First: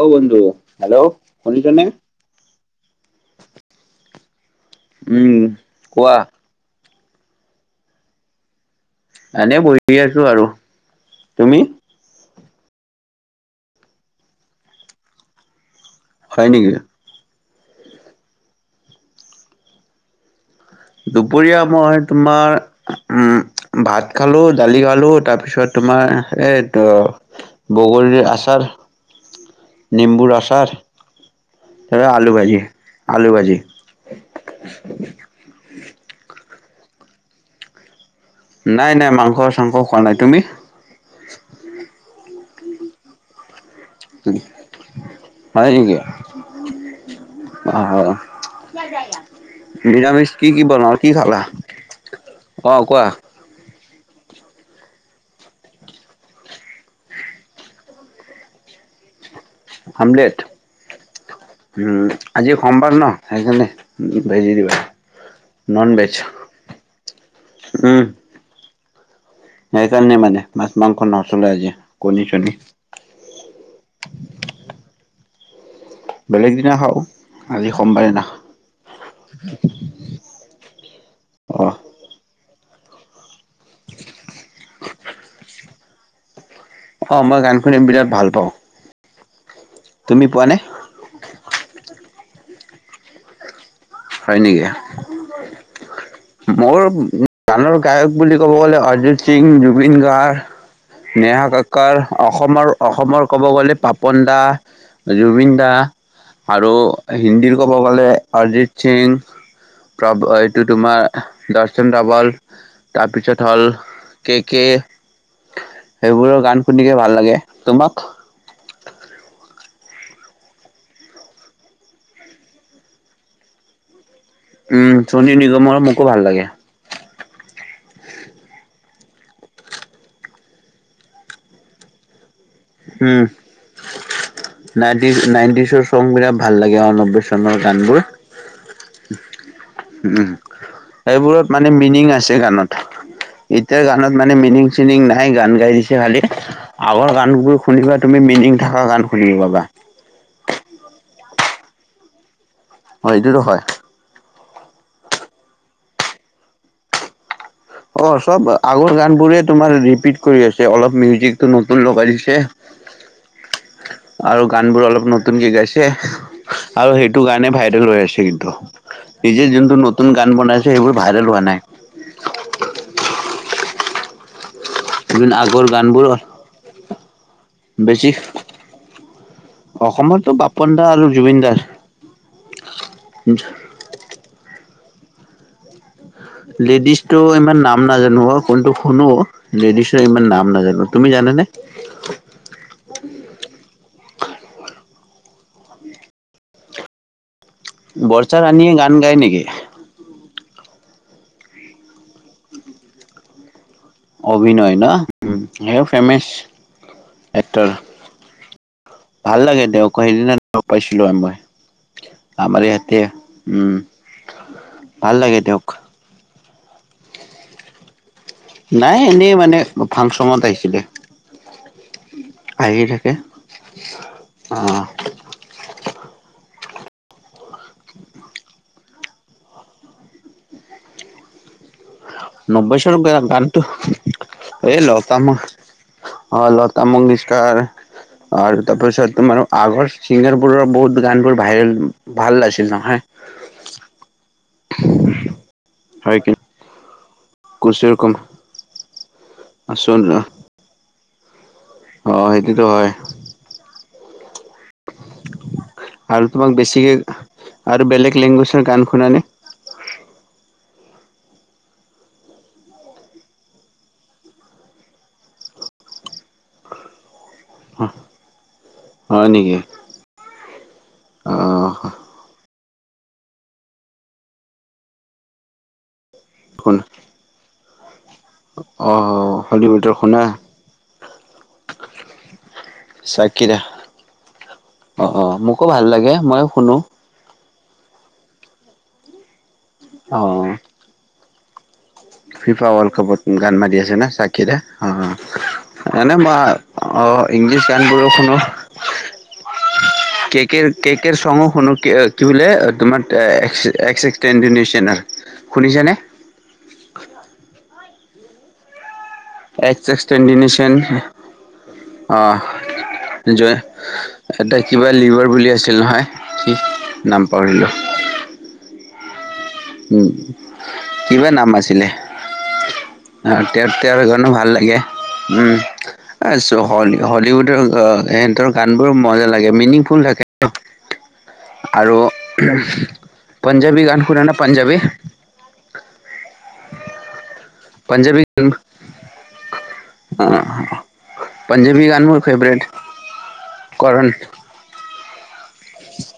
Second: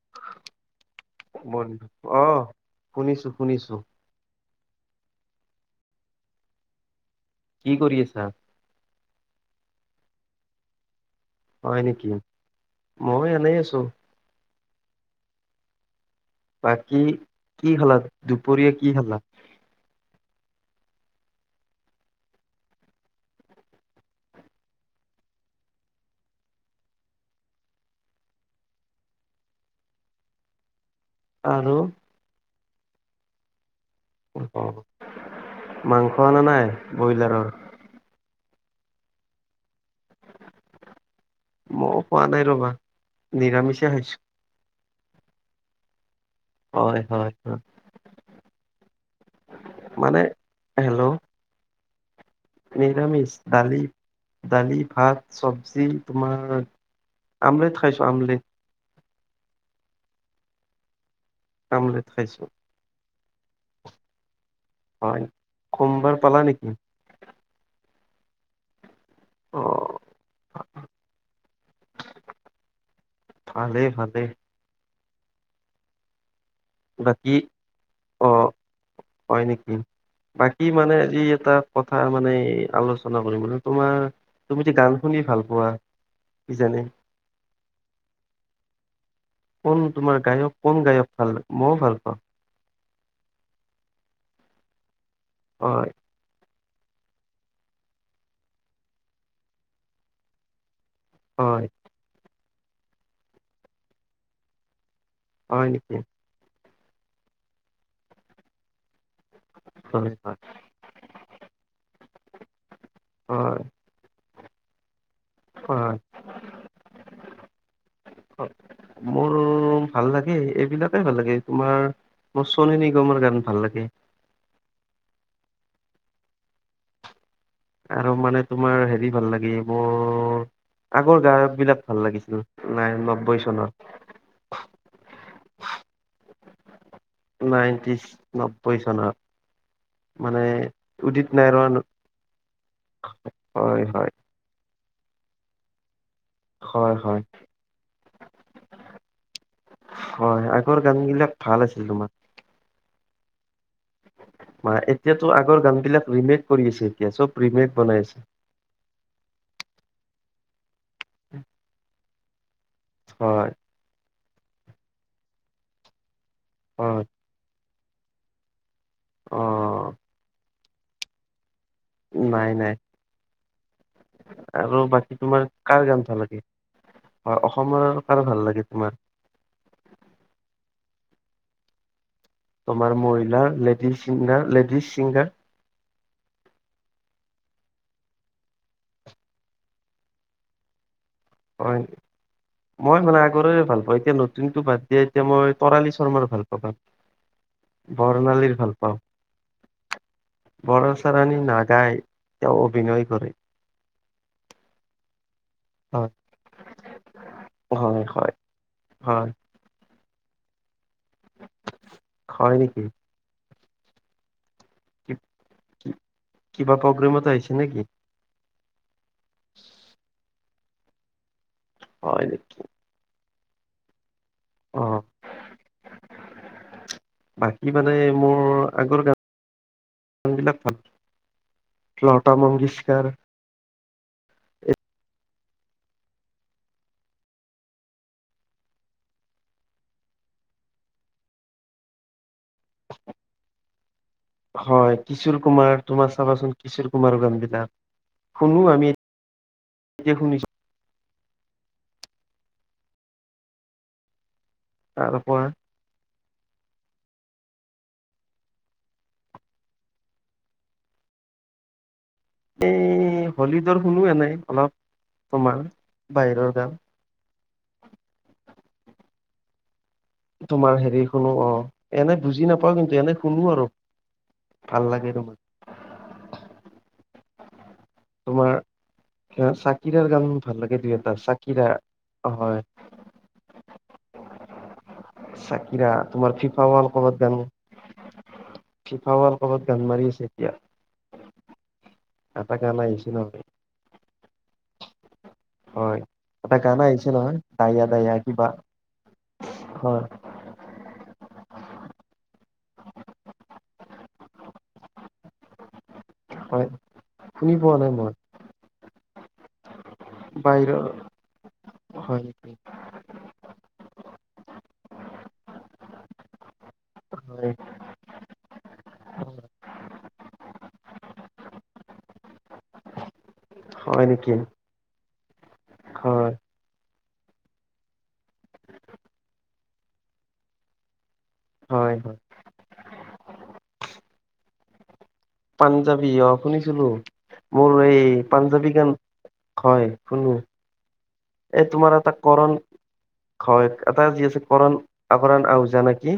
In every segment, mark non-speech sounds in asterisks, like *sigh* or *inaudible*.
অ বন্ধু হেল্ল' বন্ধ শুনিছনে? অ', শুনিছোঁ, শুনিছোঁ। উম, কোৱা। কি কৰি আছা? এনে বহি আছোঁ আৰু। তুমি? হয়, নেকি? মইয়ো এনেই আছোঁ। হয় নেকি? বাকী কি খালা? দুপৰীয়া কি খালা? দুপৰীয়া মই তোমাৰ উম, ভাত খালোঁ, দালি খালোঁ, তাৰপিছত তোমাৰ এইটো বগৰীৰ আচাৰ নেম্বুৰ আচাৰ আৰু তাপা আলু ভাজি আলু ভাজি মাংস আনা নাই ব্ৰইলাৰৰ নাই নাই মাংস চাংস খোৱা নাই তুমি মইও খোৱা নাই ৰবা নিৰামিষে হৈছো হয়েকে হয় হয় অ' মানে নিৰাামিষ কি কি বন আৰু কি খালা। অ কোৱা? নিৰামিচ দালি দালি ভাত চব্জি তোমাৰ আমলেট খাইছো আমলেট আমলেট আমলেট উম খাইছো আজি সোমবাৰ ন সেইকাৰণে ভেজি দিবা হয় নন ভেজ সোমবাৰ পালা নেকি। উম। অ সেইকাৰণে মানে মাছ মাংস নচলে আজি কণী চনি ভালে ভালে বাকী *inaudible* অ' হয় নেকি বাকী মানে আজি এটা অ কথা মানে আলোচনা কৰিম মান তোমাৰ তুমি যে গান শুনি ভাল পোৱা। কিজানি অ' মই গান শুনিম বিৰাট ভাল পাওঁ কোন তোমাৰ তুমি পোৱা নে গায়ক কোন গায়ক ভাল মইও ভাল পাওঁ হয় নেকি হয়। মোৰ গানৰ গায়ক বুলি ক'ব গ'লে অৰ্জিত সিং জুবিন গাৰ্গ হয় নেহাককৰ অসমৰ অসমৰ ক'ব গ'লে পাপন দা জুবিন হয় দা নেকি আৰু হিন্দীৰ ক'ব গ'লে অৰিজিত সিং হয় প্ৰ হয় এইটো তোমাৰ দৰ্শনবল তাৰপিছত হয় হ'ল কেকে হয় সেইবোৰৰ গান শুনিকে ভাল লাগে তোমাক হয়। মোৰ ভাল লাগে এইবিলাকে ভাল লাগে তোমাৰ মোৰ চনিী নিগমৰ গান ভাল লাগে। উম চনী নিগমৰ মোকো ভাল লাগে আৰু মানে তোমাৰ হেৰি ভাল লাগি মোৰ আগৰ গায়ক বিলাক ভাল লাগিছিল নাই নব্বৈ চনত নাইটি নাইনটিচৰ চং বিৰাট ভাল লাগে অনণব্বৈ চনৰ গানবোৰ নাইনটিজ নব্বৈ চনত উম মানে উদিত সবোৰত মানে নাৰায়ণ মিনিং আছে গানত এতিয়া হয় হয় গানত মানে মিনিং। চিনিং নাইগান গাই দিছে ভালেই হয় হয় গানবোৰ শুনিবা তুমি মিনিং থকা গান শুন পাবা হয় আগৰ গান বিলাক ভাল আছিল তোমাৰ। *unintelligible* ম এতিয়াতো আগৰ গান বিলাক ৰিমেক কৰি আছে এতিয়া চব ৰিমেক বনাই অ' আছে চব আগৰ গান বোৰে তোমাৰ ৰিপিট কৰি আছে অলপ মিউজিকটো নতুন লগাই দিছে এহ হয় আৰু গান বোৰ অলপ নতুনকে গাইছে আৰু হয় সেইটো গানে ভাইৰেল হৈ আছে কিন্তু। অ নিজে যোনটো নতুন গান বনাইছে সেইবোৰ ভাইৰেল হোৱা নাই উ, আৰু বাকী যোন তোমাৰ আগৰ কাৰ গান গানবোৰ ভাল লাগে হয় অসমৰ কাৰ ভাল লাগে তোমাৰ। অসমততো পাপন দা আৰু জুবিনদাৰ তোমাৰ মহিলা লেডিজ চিগাৰ লেডিজ চিংগাৰ লেডিজতটো ইমান নাম নাজানো অ কোনটো শুনো লেডিজৰ ইমান নাম নাজানো তুমি জানানে হয় মই মানে আগৰে ভাল পাও এতিয়া নতুনতটো বাদ দিয়ে এতিয়া মই তৰালী শৰ্মাৰ ভাল পাও গান বৰ্ষা বৰ্ণালীৰ ৰাণীয়ে গান গায় নেকি? বৰচাৰণী নাগাই তেওঁ অভিনয় কৰে অভিনয় ন উম সেও হয় ফেমেছ এক্টৰ হয় হয় হয় ভাল লাগে তেওঁক কয় সেইদিনা লগ পাইছিলো মই হয় আমাৰ নেকি ইয়াতে উম ভাল কি- লাগে তেওঁক কি- কিবা প্ৰগ্ৰেমত আহিছে নেকি নাই এনেই মানে ফাংচনত আহিছিলে হয় নেকি অহ অ', বাকী মানে মোৰ আগৰ গান বিলাক ভাল লতা নব্বৈশৰ মংগেশকাৰ গানতো, এ এহ লগ পায় আও অ লতা মনিস্কাৰ আৰু তাৰপিছত তোমাৰ আগৰ চিংগাৰবোৰৰ বহুত গানবোৰ ভাইৰেল, ভাল আছিল নহয় *inaudible* হয় কিশোৰ কুমাৰ তোমাৰ হয় কি চাবাচোন, কিশোৰ কুমাৰৰ গান বিলাক কুচিৰ কুম শুনো আমি এতিয়া শুনিছো *unintelligible* অ' সেইটোতো হয়। তাৰ পৰা আৰু তোমাক বেছিকে আৰু বেলেগ লেংগুৱেজৰ গান শুনানে এ হলীডৰ শুনো এ নাই অলপ তোমাৰ বাহিৰৰ গান। অহ হয় নেকি তোমাৰ হেৰি শুনো অ' এনে বুজি নাপাও কিন্তু এনেই শুনো আৰু ভাল লাগে তোমাক। খন তোমাৰ হলিউডৰ চাকিৰাৰ শুনা গান ভাল লাগে দুই এটা চাকিৰা হয়। কি দেখা চাকিৰা তোমাৰ মইও ফিফা শুনো ৱৰ্ল কাপ ত গানো। ফিফাৱাৰ ৱৰ্ল্ডকাপত গান মাৰি অ আছে এতিয়া, এটা ফিফা গান ৱৰ্ল্ড আহিছে নহয় কাপত গান মাৰি আছে ন চাকি অ', হয় এনেই মই এটা গান আহিছে অহ, নহয় ইংলিছ দায়া দায়া গানবোৰৰ শুনো কিবা হয় কে-কে চো শুনো কি বোলে তোমাৰ শুনিছানে হয়, শুনি পোৱা নাই মই এক্স এক্সটেডনেচন, বাহিৰৰ হয় অহ নেকি সেইটোৱে এটা কিবা লিভাৰ বুলি আছিল নহয় কি নাম পাহৰিলো। হয় উম, কিবা নাম আছিলে তেৰ-তেৰ হয় গণো নেকি ভাল লাগে উম, হয় হেই হজৰ্ণী হলেওটো সেহতৰ গানবোৰ মজা লাগে, মিনিংফুল থাকে। হয় আৰু হয় পাঞ্জাৱী গান শুনে না পাঞ্জাৱী পাঞ্জাবী অ' শুনিছিলো মোৰ এই পাঞ্জাবী গান হয়, শুনো অ' এই পাঞ্জাৱী তোমাৰ গান এটা মোৰ কৰণ, ফেভৰেট হয় এটা কাৰণ যি আছে কৰণ আকৰাণ আহ ওজা নেকি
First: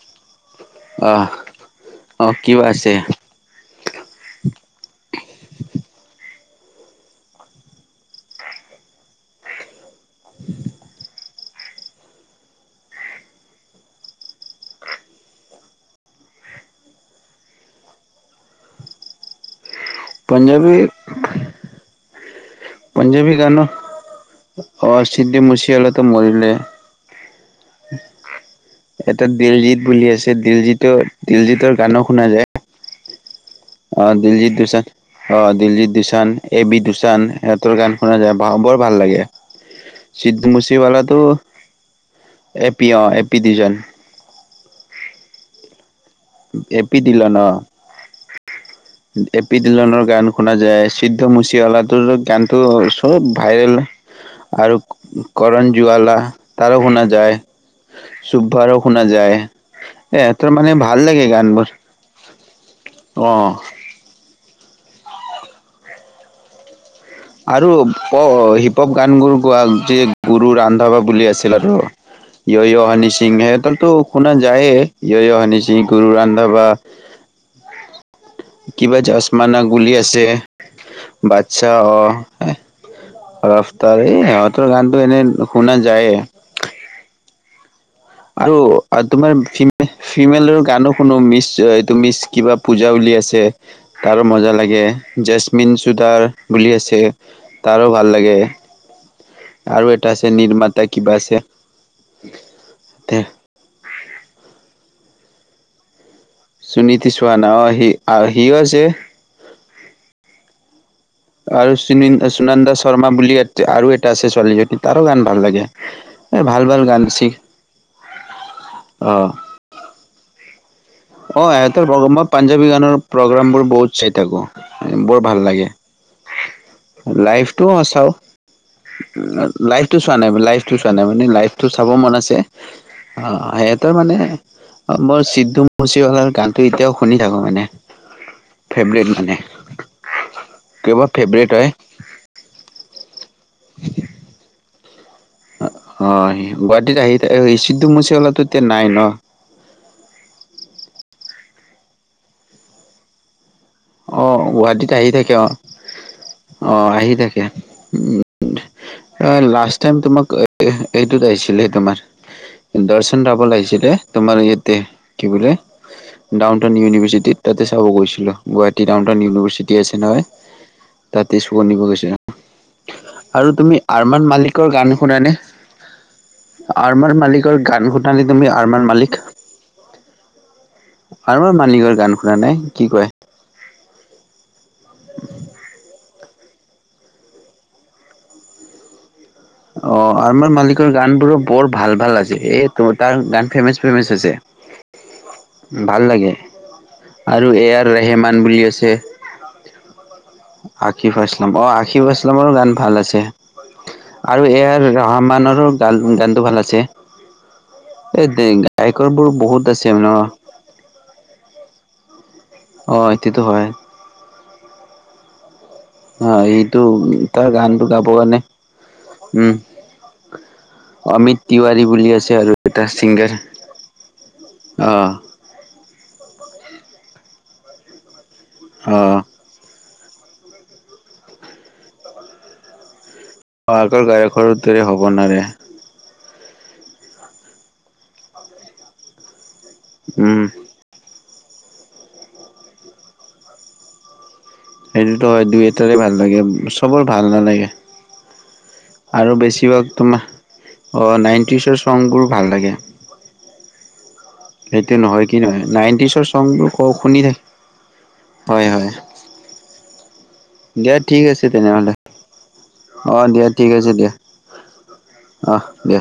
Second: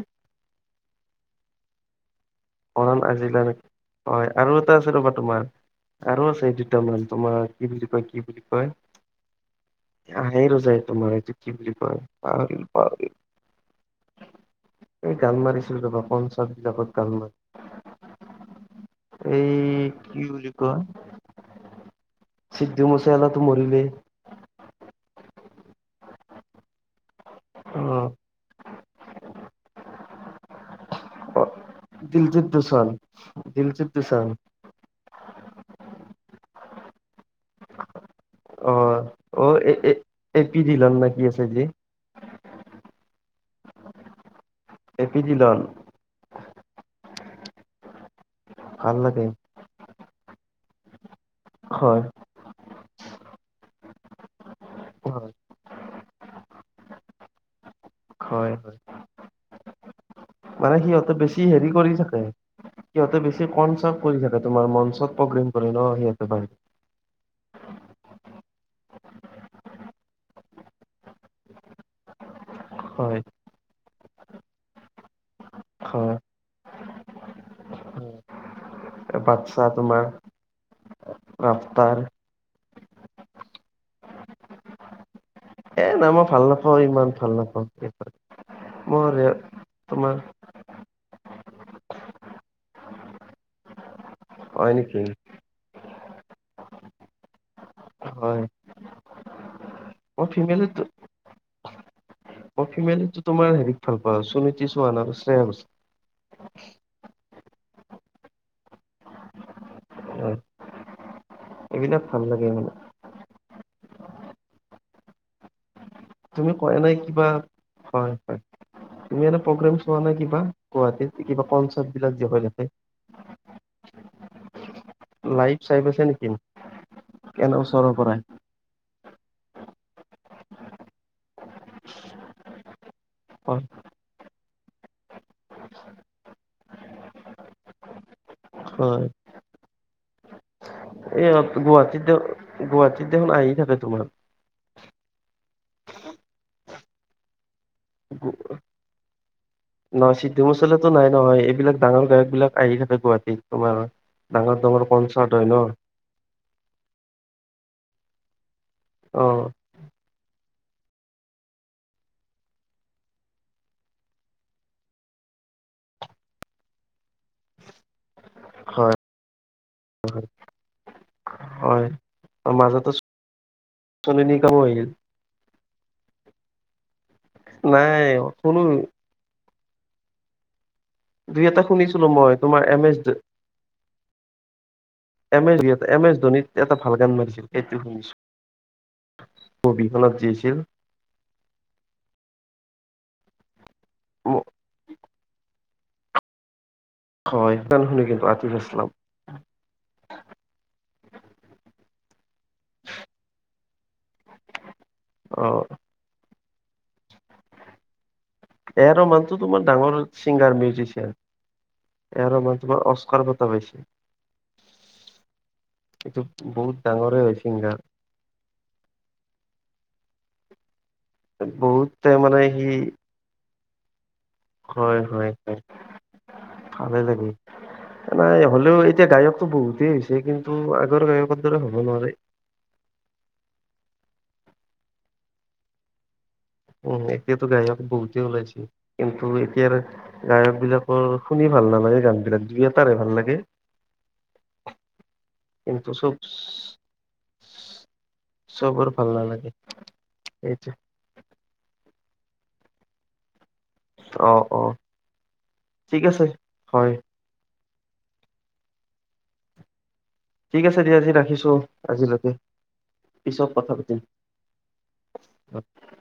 অঁ-অঁ কৰণ আজিলা নেকি, হয় আৰু এটা আছে ৰবা তোমাৰ আৰু আছে দুটামান তোমাৰ কি বুলি কয় কি বুলি কয়। আহেই ৰোজাই তোমাৰ এইটো কি বুলি কয় পাহৰিল পাহৰিল এই গাল মাৰিছিলো ৰবা পঞ্চাছ বিলাকত গাল মাৰি। এই কি বুলি কয় চিদ্ধু পাঞ্জাবী মুছেৱালাটো গান মৰিলে অ, চিদ্ধি মুচি *unintelligible* অ দিলজিত বুলি আছে দিলজিতৰ অ', দিলজিতৰ গানো শুনা দিলজিত যায়। দোচান দিলজিত অ দোচান দিলজিত দচান অ দিলজিত দচান, এ বি দোচান ইহহতৰ গান। শুনা যায় অ বৰ ভাল লাগে অ এ এ এ চিদ পি দিলন নে মুচিৱালো। কি আছে যি এপি অ এপি ডজন। এপি জিলন। টিলনৰ ভাল লাগে এপি টিলনৰ গান শুনা যায়। সিদ্ধ হয় মচালাটোৰ গান চব ভাইৰেল আৰু হয় কৰ জোৱালা তাৰো শুনা যায়। হয় হয় চুবভাৰো শুনা যায়। এ তাৰ মানে ভাল। সিহঁতে লাগে বেছি হেৰি গানবোৰ কৰি থাকে সিহঁতে অ বেছ কন চ কৰি থাকে। তোমাৰ মঞ্চত প্ৰগ্ৰেম কৰে ন সিয়াছে বাহ হিপপ গান গোৰ গীয়ে গুৰু ৰান্ধাবা বুলি আছিল আৰু ইয় হাননি হয় সিংহ হে হতৰ। তটো শুনা যায়ে য়হানি চিং, গুৰু হয় ৰান্ধাবা। কিবা জশমানা বাচ্ছা গুলি তোমাৰ আছে বাচ্ছা অ। ৰাফতাৰ ৰফ্তাৰ এই সিহঁতৰ গানতটো এনে। শুনা এ নাই যায়ে মই ভাল নাপাওঁ ইমান ভাল নাপাওঁ। আৰু মোৰ তোমাৰ তোমাৰ ফিমেলৰ গানো। কোনো মিছ এইটো মিচ কিবা পূজা উল আছে তাৰো মজা হয় লাগে। নেকি জেচমিন জুদাৰ বুলি আছে তাৰো ভাল লাগে। হয় আৰু এটা মই আছে ফিমেলত নিৰ্মাতা কিবা আছে। মই ফিমেলটো তোমাৰ হেৰিক ভাল পোৱা সুনীতি চৌহান আৰু শ্ৰেয় হুছেইল। সুনীতি চৌৱাহান আহ সি আহ আহি আছে। হয়, এইবিলাক ভাল আৰুু লাগে মানে সুনন্দা শৰ্মা বুলি আৰু এটা আছে ছোৱালীজনী তাৰো গান ভাল লাগে। এ তুমি ভাল কোৱা ভাল নাই গান কিবা চি হয় - হয় অ তুি এনে প্ৰগ্ৰেম চোৱা নাই কিবা? গুৱাহাটীত অ, কিবা সিহতৰ কনচাৰ্ট বিলাক মই যে হৈ থাকে পাঞ্জাৱী গানৰ প্ৰগ্ৰাম বোৰ বহুত চাই থাকো। বৰ ভাল লাইভ লাগে চাই পাইছা নেকি এনে লাইফটো ওচৰৰ চাও। পৰাই লাইফতটো চোৱা নাই লাইফটো চোৱা নাই মানে লাইফটো চাব মন আছে। অ হয় সিহতেই মানে মই চিদু মুুচিৱালাৰ গানটো এতিয়াও শুনি থাকো মানে হয় ফেভৰিট মানে। কিবা এই ফেভৰেট হয় গুৱাহাটীত দে গুৱাহাটীত দেখোন আহি থাকে তোমাৰ। অ, গুৱাহাটীত আহি সিু মচৱালা এতিয়া নাই ন নহ সিদ্ধু মাচলো নাই নহয় এইবিলাক ডাঙৰ গায়ক বিলাক আহি থাকে গুৱাহাটীত। তোমাৰ অ ডাঙৰ - ডাঙৰ গুৱাহাটীত আহি থাকে কনচাৰ্ট অ হয় ন। অ আহি থাকে উ। অ লাষ্ট টাইম তোমাক এইটোত আহিছিলে। তোমাৰ দৰ্শন ৰাব লাগিছিলে তোমাৰ ইয়াতে কি বোলে। ডাউন টাউন ইউনিভাৰ্চিটিত তাতে চাব গৈছিলো। গুৱাহাটী হয় ডাউনটাউন ইউনিভাৰ্চিটি আছে নহয়। তাই তেচু আনিব হয় গৈছো মাজতে আৰু তুমি। আৰমানাৰ আঁচনি কাম মালিকৰ গান আহিল শুনানে। আৰমানাৰ মালিক গান নাই শুনানি তুমি শুনো আৰমান মালিক। দুই আৰু মই এটা মালিকৰ শুনিছিলো গান মই শুনা নাই তোমাৰ এম কি এছ কয়? এম এছ ধোনিত এটা ভাল গান মাৰিছিল এইটো শুনিছো। অ মুভিখনত যি আমাৰ আছিল মালিকৰ গান বোৰো বৰ ভাল ভাল আছে এ ত তাৰ গান ফেমাচ। ফেমাচ আছে ভাল লাগে। আৰু হয় এ গান আৰ শুনি কিন্তু ৰেহেমান আতিফ বুলি আছলাম আছে। আকিফ আছলাম অ', আকিফ আছলামৰো গান ভাল আছে। আৰু এ আৰ অ ৰেহমানৰো গানটো ভাল আছে। *unintelligible* এ আৰ গায়কৰবোৰ ৰহমানটো তোমাৰ বহুত ডাঙৰ আছে ন'? ছিংগাৰ মিউজিচিয়ান এ আৰ ৰহমানে তোমাৰ অ অস্কাৰ এইটোতো বঁটা হয় পাইছে। এইটো অ বহুত এইটো ডাঙৰে হয় তাৰ ছিংগাৰ গানটো গাব কাৰণে উম। অমিত তিৱাৰী বহুতে বুলি মানে আছে আৰু সি এটা ছিংগাৰ। অ হয় হয় হয় ভালে লাগে। নাই হ'লেও অ এতিয়া গায়কতো বহুতেই হৈছে। *unintelligible* কিন্তু আগৰ গায়কৰ দৰে হ'ব নোৱাৰে। *unintelligible* গায়কৰ দৰে হ'ব নোৱাৰে। উম, এতিয়াতো গায়ক বহুতে ওলাইছে, কিন্তু এতিয়াৰ উম গায়ক বিলাকৰ শুনি ভাল নালাগে গান বিলাক দুই এটাৰে ভাল লাগে। সেইটোতো হয়, দুই কিন্তু এটাৰে ভাল চব লাগে, চবৰ ভাল নালাগে। চবৰ ভাল আৰু নালাগে বেছিভাগ তোমাৰ সেইটো অ', নাইন টিছৰ চংবোৰ ভাল লাগে। অ অ সেইটো নহয় কি নহয় ঠিক আছে নাইনটিচৰ চংবোৰ ক হয় শুনি থাকে। হয়, হয়। ঠিক আছে দিয়া আজি ঠিক আছে ৰাখিছো তেনেহলে আজিলৈকে অ দিয়া পিছত ঠিক কথা আছে দিয়া। পাতিম অস, দে